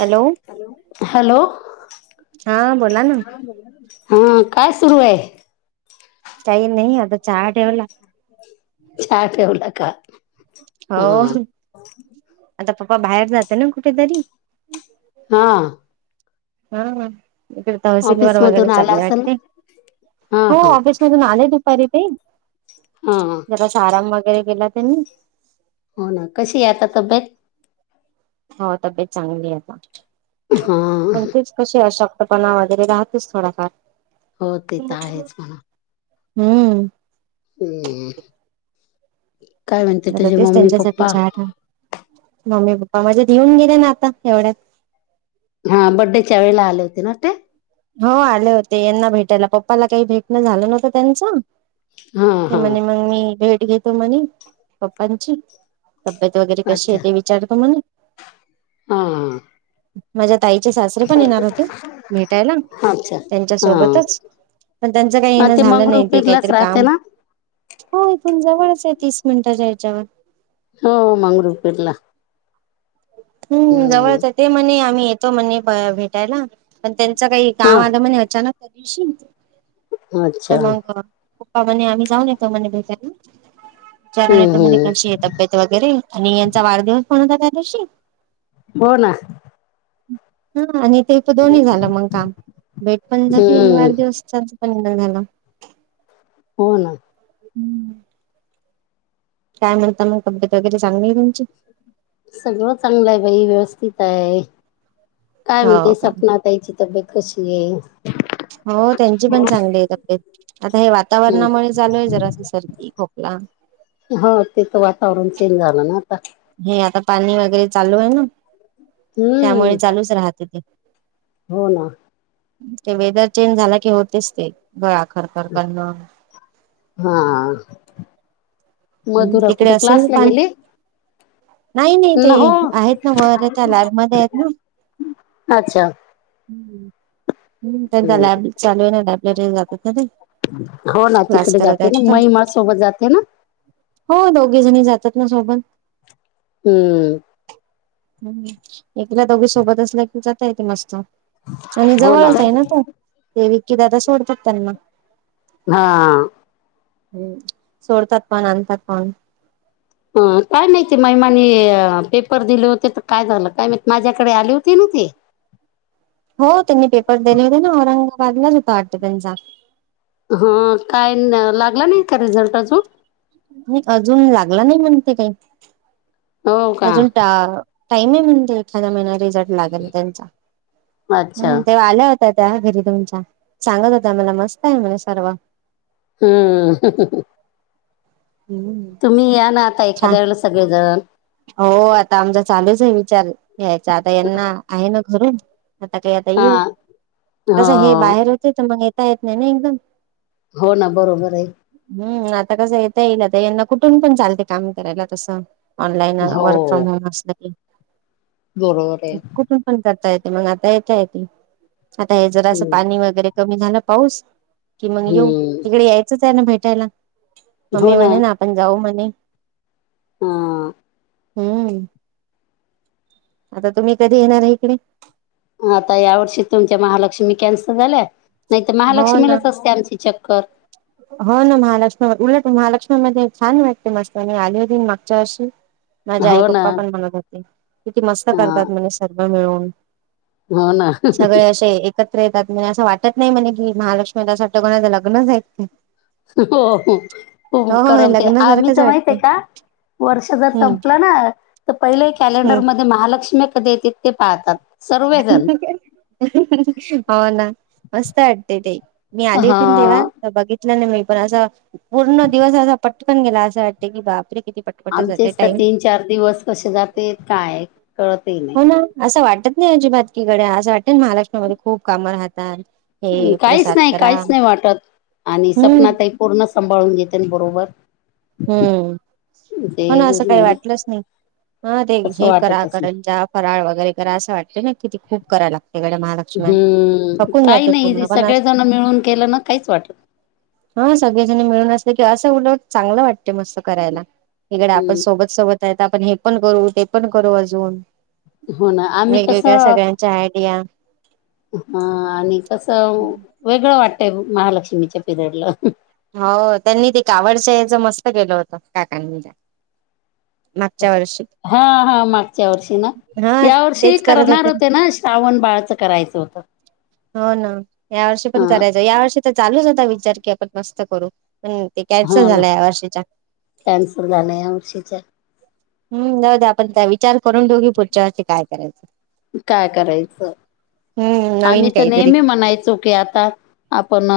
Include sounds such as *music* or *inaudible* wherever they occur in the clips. Hello hello. बोला ना हा. बोलाना ताई. हो. काय सुरू आहे. काही नाही. आता चहा ठेवला. चहा ठेवला का? हो. हा आता तू काय बाहेर जाते ना कुठेतरी? हां. हां. इकडे तहसीलवर ऑफिस वगैरे मधून आला चाललेय असेल वाटते? ना हा हो. हा ऑफीस- वरून आले दुपारी पण. हां. हां. जरासा आराम वगैरे केला त्यांनी. हो ना. कशी आहे आता तब्येत? हो. तब्येत चांगलीए आता. हा पण तेच- कशी अशक्तपणा वगैरे राहतेच थोडाफार. हो ते त आहेच म्हणा. हम्म. हम्म. काय म्हणते आता तुझे तेच मम्मी त्यांच्यासाठी पप्पा? चहा ठेव मम्मी पप्पा माझेे येऊन गेले ना आता एवढ्यात. हा. बड्डेच्या वेळेला आले होते ना ते? हो आले होते यांना भेटायला. पप्पाला काही भेटणं झालं नवतं त्यांचं. हा ते हा म्हणे मग मी भेट घेतो म्हणे पप्पांची. तब्येत वगैरे कशी अच्छा आहे? ते विचारतो म्हणे. हा माझ्या ताईचे सासरे पण येणार हा होते. *unintelligible* अच्छा त्यांच्या हा सोबतच. पण त्यांचं काही हा येणं ते झालं नाही. ते मंगरुळपीरलाच काहीतरी राहते काम- ना हो इथून जवळच आहे तीस मिनिटाच्या याच्यावर. हो. मंगळूरपीरला. हम्. जवळचए. ते म्हणे आम्ही येतो म्हणे भेटायला. पण त्यांचं काही काम हा आलं म्हणे अचानक त्या दिवशी. अच्छा तर मग- पप्पा म्हणे आम्ही जाऊन येतो म्हणे भेटायले. विचारून हम्म येतो म्हणे कशी हम्म येत? तब्येत वगैरे आणि यांचा वाढदिवस पण होता त्या दिवशी. हो ना. हा. आणि ते प दोन्ही झालं मग काम. भेट पण झाली आणि हम्म वाढदिवस पण झाला. हो ना. हम्म. काय म्हणता मग? तब्बेत वगैरे चांगली ए तुमची? सगळं चांगलं आहे बाई. व्यवस्थित आहे. काय म्हणते हो का? सपना? बाईची तब्येत कशी आहे? हो. त्यांची पण चांगली आहे तब्येत. आता हे हम्म. वातावरणामुळे चालू आहे जरा अस सर्दी खोकला. हो. ते तर वातावरण चेंज झालं ना आता. हे आता पाणी वगैरे चालू आहे ना हम्म खुस राहते ते हो ना ते वेदर चेंज झाला की होतेच ते गळा खरखर करणं हा हम्म मधुरा तिकडे कुठ असेल ना क्लासला पाणी? गेले. नाही नाही न ते हो आहेत ना वर त्या लॅबमध्ये अच्छा. हम् त्यांचा लॅब चालू आहे ना लायब्ररीला जातात ना ते हो ना क्लास तिकडे करत जाते आहेत ना तर. मै मास सोबत जाते ना हो दोघी जणी जातात ना सोबत हम्म ह एकीला दोघी सोबत असल्या की जाता येते मस्त आणि जवळच आहे ना तो विकी दादा सोडतात त्यांना हा हम्म सोडतात पण अनतात पण अ काय माहिती महिमाने पेपर दिले होते तर काय झालं काय माहित माझ्याकडे आले होते ना ती हो त्यांनी पेपर दिले होते ना औरंगाबादला होता वाटत त्यांचा हा काय लागला नाही का रिझल्ट अजून नी अजून लागला नाही म्हणते काही हो का अजून टा टाईम आहे म्हणजे एखादया महिना रिझल्ट लागेल त्यांच्या अच्छा हम्म तो आल्या होत्या त्या घरी तुमच्या सांगत होत्या मला मस्त आहे मला सर्व हम्म हम् तुम्ही या ना आता एखाद्या वेळेला सगळेजण हो आता आमचा चालूच आहे विचार यायचा आता यांना आहे ना घरून आता काही आता हा येऊ कसं हे हो बाहेर होते तर मग येता येत नाही ना एकदम हो ना बरोबर आहे हम् आता कसं येत येईल तर यांना कुठून पण चालते काम करायला तसं ऑनलाईन हो वर्क फ्रॉम होम असल की बरोबर आहे कुठून पण करता येते मग आता येत येते आता हे जरा असं हम्म पाणी वगैरे कमी झाला पाऊस कि मग येऊ हम्म तिकडे यायचच आहे ना भेटायला मम्मी म्हणे ना आपण जाऊ म्हणे हा हम्म आता तुम्ही कधी येणार आहे इकडे आता यावर्षी तुमच्या महालक्ष्मी कॅन्सल झाल्या नाही तर हो ना. महालक्ष्मीलाच असते आमचे चक्कर *unintelligible* हो ना महालक्ष्मी उलट महालक्ष्मी मध्ये छान वाटते मस्त म आली होन मागच्या अशी माझ्या आई हो ना पप्पा पण म्हणत होते किती मस्त हा करतात म्हज सर्व मिळून हो ना सगळे असे एक एकत्र येतात म्हणजे असं वाटत नाही म्हणे की महालक्ष्मीला साठवण्यां लग्नच आहेत का हो हो करमते आम्ही लग्नासारखंच तर माहित वाटते आहे का वर्ष जर हम्म संपलं ना तर पहिले हम्म. कॅलेंडरमध्ये महालक्ष्मी कधी येते ते पाहतात सर्वजण हो ना मस्त वाटते ते मी आली होती ना हा तेव्हा बघितलं न मी पण असं पूर्ण दिवस असा पटकन गेला असं वाटते की बापरे किती पटकन आमचेच तर तीन चार दिवस कसे जात काय कळतं ही नाही. हो ना असं वाटत नाही अजिबात कि गड्या असं वाटतं महाराष्ट्रामध्ये खूप कामं राहतात. हे काहीच प्रसाद नाही करा काहीच नाही वाटतं आणि हम्म सपना ताई पूर्ण सांभाळून घेते ना बरोबर. हम्म ते म्हण असं काही म्हणजे वाटलंच नाही हा ते तसं हे करा वाटतच नाही करंजा फराळ वगैरे करा असं वाटते ना क ती खूप करायला लागते ना गड्या महालक्ष्मी हम्म काही नाही अस सगळेजण मिळून केलं ना काहीच वाटतं हा सगळेजणी मिळून असते की असं उल चांगलं वाटते मस्त करायला इकडे आपण हम्म सोबत सोबत आहे आपण हे पण करू ते पण करू अजून हो ना आम्ही वेगवेगळ्या सगळ्यांच्या आयडिया हा आणि कसं वेगळं वाटतंय महालक्ष्मीच्या पिरियडला हो त्यांनी ते कावडच्या याचं मस्त केलं होतं काकांनी त्या मागच्या वर्षी हा हा मागच्या वर्षी ना हा या वर्षी तेच करत करणार होते ना? श्रावण बाळचं करायचं होतं. हो ना या वर्षी पण ह करायचं या वर्षी तर चालूच होता विचार की आपण मस्त करू पण कॅन्सल हो ना झाला या वर्षीच्या कॅन्सल झाले यावर्षीच हम्म जाऊ दे आपण विचार करून ठेऊ पुढच्यावर्षी काय करायचं. काय करायचं हम्म नवीन आम्ही तर काहीतरी नेहमी म्हणायचो की आता आपण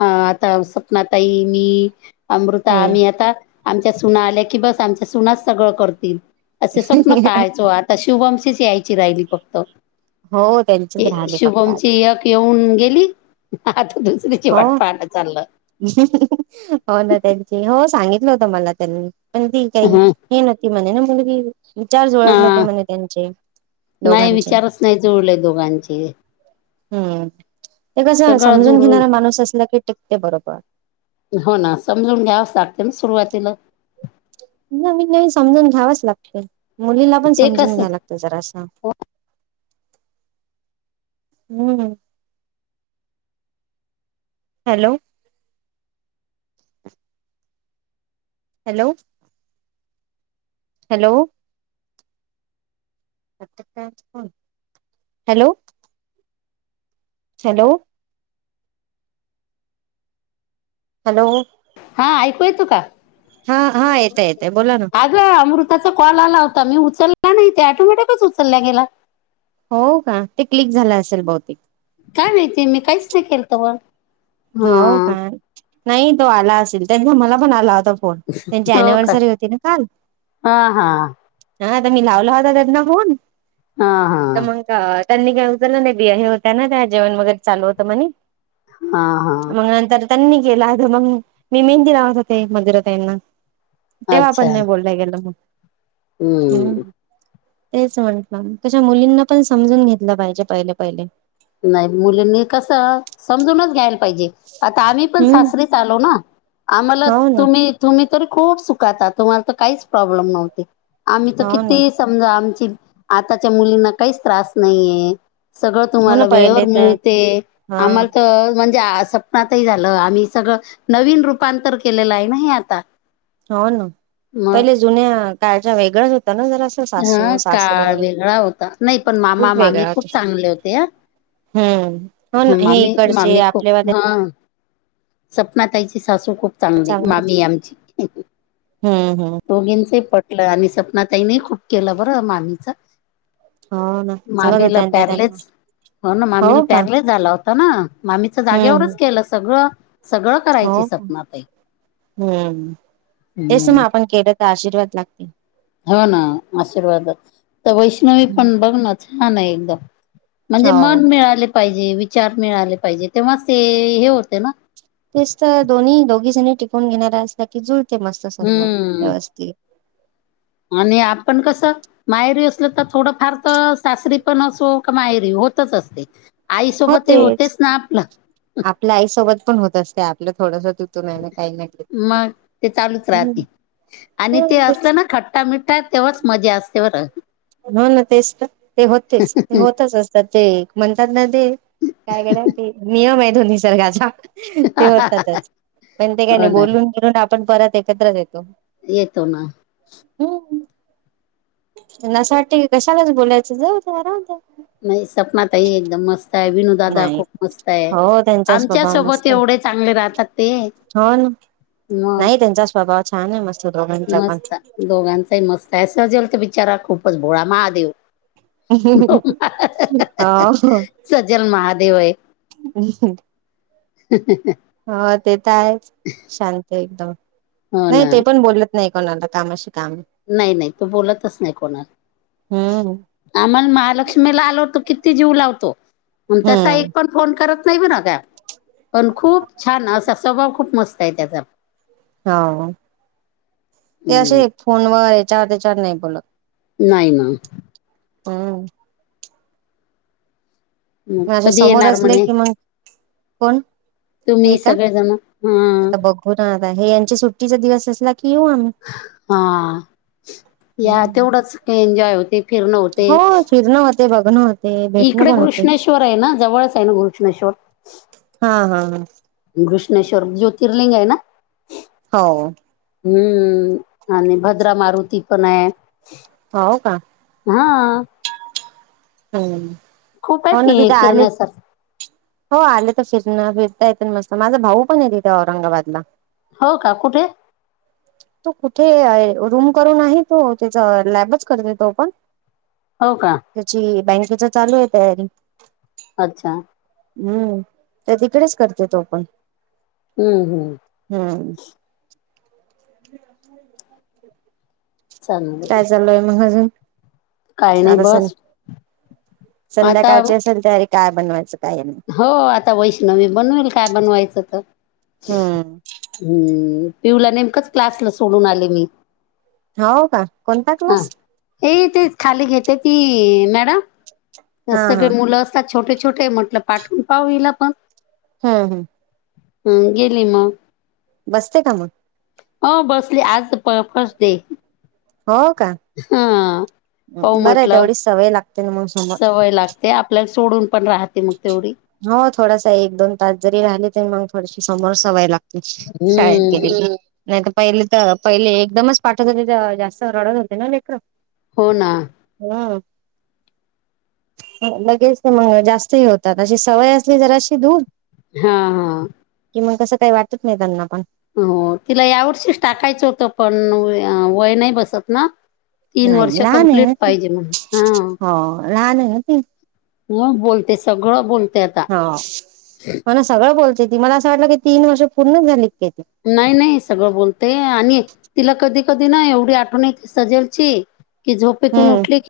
आता स्वपना ताई मी अमृता हम्म आम्ही आता आमच्या सुना आल्या की बस आमच्या सुनाच सगळं करतील असे स्वप्न पाहायचो आत शुभमची यायची राहिली फक्त हो त्यांचेच ए राहिले फक्त शुभमची आता एक येऊन गेली आता दुसरीची वाट हो पाहाण चाललं. हो ना त्यांची हो सांगितलं होत मला त्यांनी पण ती ह काही नती म ना मुलगी *unintelligible* विचार जुळत नव्हते हा म्हणे त्यांचे नाही दोघांचे विचारच नाही जुळले दोघांचे हम्म ते कसं सगळं समजून जुळून घेणारा माणूस असला की टिकते बरोबर हो ना समजून घ्यावच लागते ना सुरुवातीला नवीन नवीन समजून घ्यावच लागते मुलीला पण ते समजून कसं घ्याव लागतं. ते जरा असं हम्म hello hello hello hello hello hello हा ऐकू येतो का? हा हा येतय येते बोला ना अमृताचा कॉल आला होता मी उचलला नाहीे ऑटोमॅटिकच उचलल्या गेला. हो का ते क्लिक झालं असेल बहुतेक. काय माहिती मी काहीच नाही केल तव हो का नाही तो आला असेल त्याचा मला पण आला होता. कोण त्यांची हो काय अनिव्हर्सरी होती ना काल. हा हा हा त्यांनी लावला होता त्यांना फोन. हा हा! अ त्यांनी काय उचलला नाही ते हे होत्या ना त्या जेवण वगैरे चालू होतं म्हणे. हा हा! मग नंतर त्यांनी केला त मंग मी मेहंदी लावत होते मंदीरा ताईना. तेव्हा पण अच्छा नाही बोलल्या गेलं मग. हम्म तेच म्हंटलं त्याच्या मुलींना पण समजून घेतलं पाहिजे पहिले, पहिले. नाही मुलींनी कस समजूनच घ्यायला पाहिजे आता आम्ही पण हम्म सासरी चालो ना आम्हाला हो ना तुम्ही. तुम्ही तरी खूप सुखात आहात, तुम्हाला तर काहीच प्रॉब्लेम नव्हते, आम्ही तर हो ना किती समजा आमची आताच्या मुलींना काहीच त्रास नाहीये सगळं हो ना तुम्हाला वेळेवर पहिले तर मिळते, हा आम्हाला तर म्हणजे असं नातही झालं आम्ही सगळं नवीन रूपांतर केलेलं आहे ना हे आता. हो ना मग पहिले जुन्या काळच्या वेगळच होता ना जरास. हा काळ वेगळा होता, नाही पण मामा खूप मामी वेगळा होत खूप चांगले होते हं! हम्म हो ना ह हे मामी इकडचे मामी खूप आपलेवाले हा. सपना ताईची सासू खूप चांगली, चांगले मामी आमची हम्म हम्म दोघींचे पट ल आणि सपना ताईने खूप केलं बरं मामीच. हो ना सांगत मामीला होत्या त्या त्यांना प्यारलेस हो ना मामीला प्यारलेस झाला. होता ना मामीच हम्म जागेवरच केलं सगळं. सगळं करायची हो का सपनाताई हूं तेस म हम्म आपण केलं तर आशीर्वाद लागते. हो ना आशीर्वाद, त वैष्णवी पण बघ ना छान आहे एकदम. म्हणजे हो मन मिळाले पाहिजे, विचार मिळाले पाहिजे, तेव्हाच ते हे होते ना. तेच त दोन्ही दोघी जणी टिकून घेणाऱ्या असल्या कि जुळते मस्त सर्व हम्म व्यवस्थित. आणि आपण कस माहेरी असल त थोडंफार त सासरी पण असो माहेरी होतच असते, आईसोबत हे होतेच ना आपलं. आपल्या आईसोबत पण होत असते आपलं थोडंस. मग ते चालूच हम्म राहती आणि ते तेच असलं ना खट खट्टा मिठ्ठा तेव्हाच मजा असते बरं. हो ना तेच त ते होतेच ते होतच असतात, ते म्हणतात ना. ते काय गडया ते नियम आहे तो निसर्गाचा. ते होतातच पण ते काय हो नाही ना बोलून फिरून आपण परत एकत्रच येतो. येतो ना. हो! त्यांना असं वाटतं की कशालाच बोलायचं जाऊद्या राहुद्या. नाही सपना ताई एकदम मस्त आहे विणून. दादा नाही खूप मस्त आहे, हो त्यांचा आमच्या स्वभाव सोबत मस्त आहे एवढे चांगले राहतात ते. हो ना मग नाही त्यांचा स्वभाव छान आहे, मस्त दोघांचा पण. मस्त दोघांचाही मस्त आहे, सजेल तर बिचारा खूपच भोळा महादेव. हो सजेल महादेव आहे. *inaudible* *inaudible* हो ते त आहेच शांत एकदम हो नही ना ते पण. बोलत नाही कोणाला कामाशी काम. नाही नाही तो बोलतच नाही हम्म कोणाला आम्हाला महालक्ष्मीला आल होतो किती जीव लावतो तसा एक हम्म पण फोन करत नाही बर का पण खूप छान असा स्वभाव खूप मस्त आहे त्याचा हा ते हम्म असे फोन वर येचावर तेचावर नाही बोलत नाही ना हम् मग माझ्या कधी समोर येणार असले म्हणे कि मग कोण हे तुम्ही का सगळेजण हा आता बघू हो ना आता हे यांच्या सुट्टीचा दिवस असला की येऊ आम्ही हा या तेवढंच एन्जॉय होते फिरणं होते हो फिरण होते बघण होत इकडे घृष्णेश्वर आहे ना जवळच आहे ना घृष्णेश्वर हा हा घृष्णेश्वर जोतिर्लिंग आहे ना हो हम्म आणि भद्रा मारुती पण हाय हो का हा हम्म खूप आहे होन फि *unintelligible* फिरण्यासारखं आलेच हो आले तर फिरण फिरता येत मस्त माझा भाऊ पण आहे तिथे औरंगाबादला हो का कुठे तो कुठे आहे रूम करून आहे तो त्याच लॅबच करते तो पण हो का बँकेच चालू आहे तयारी अच्छा हम्म तर तिकडेच करते तो पण हम्म हम् हम काय चालूय मग अजून काही नाही आता सं बस आता संध्याकाळची असेल तयारी काय बनवायचं काय नाही हो आता वैष्णवी बनवेल काय बनवायचं तर हम्म हम्म पिऊला नेमकच क्लासला सोडून आले मी हो का कोणता क्लास ए ते खाली घेते ती मॅडम हा सगळे हा मुलं अ छोटे छोटे म्हटलं पाठवून पाहू हिला पण हम्म हम्म हम् गेली मग बसते का मग हो बसली आज फ फर्स्ट डे हो का हा हो बरं आहे म्हटलं तेवढी सवय लागते ना मग समोर सवय लाग ते आपल्याला सोडून पण राहते मग तेवढी हो थोडासा एक दोन तास जरी राहिले तरी मग थोडशी समोर सवई लाग शाळेत गेले हम्म की नाही तर पहिले त पहिले एकदमच पाठत होते तेंव्हा जास्त रडत होते ना लेकर. हो ना. हं, लगेच ते म जास्त हे होतात. अशी सवय असली जराशी दूर हा हा. कि मग कसं काही वाटत नाही त्यांना पण. हो तिला यावर्षीच टाकायचं होतं पण व - वय नाही बसत ना. तीन वर्ष नाही लहान आहे कमप्लीट ना ते पाहिजे म्हण हा. हो लहान आहे ना ते मग बोलते सगळं बोल हो, मला सगळं बोलते ती मला असं वाटलं की तीन वर्ष पूर्ण झाले काय ते? नाही नाही सगळं बोलते आणि एक तिला कधी कधी ना एवढी आठवण येती सजेलची, की झोपेतून हम्म उठली की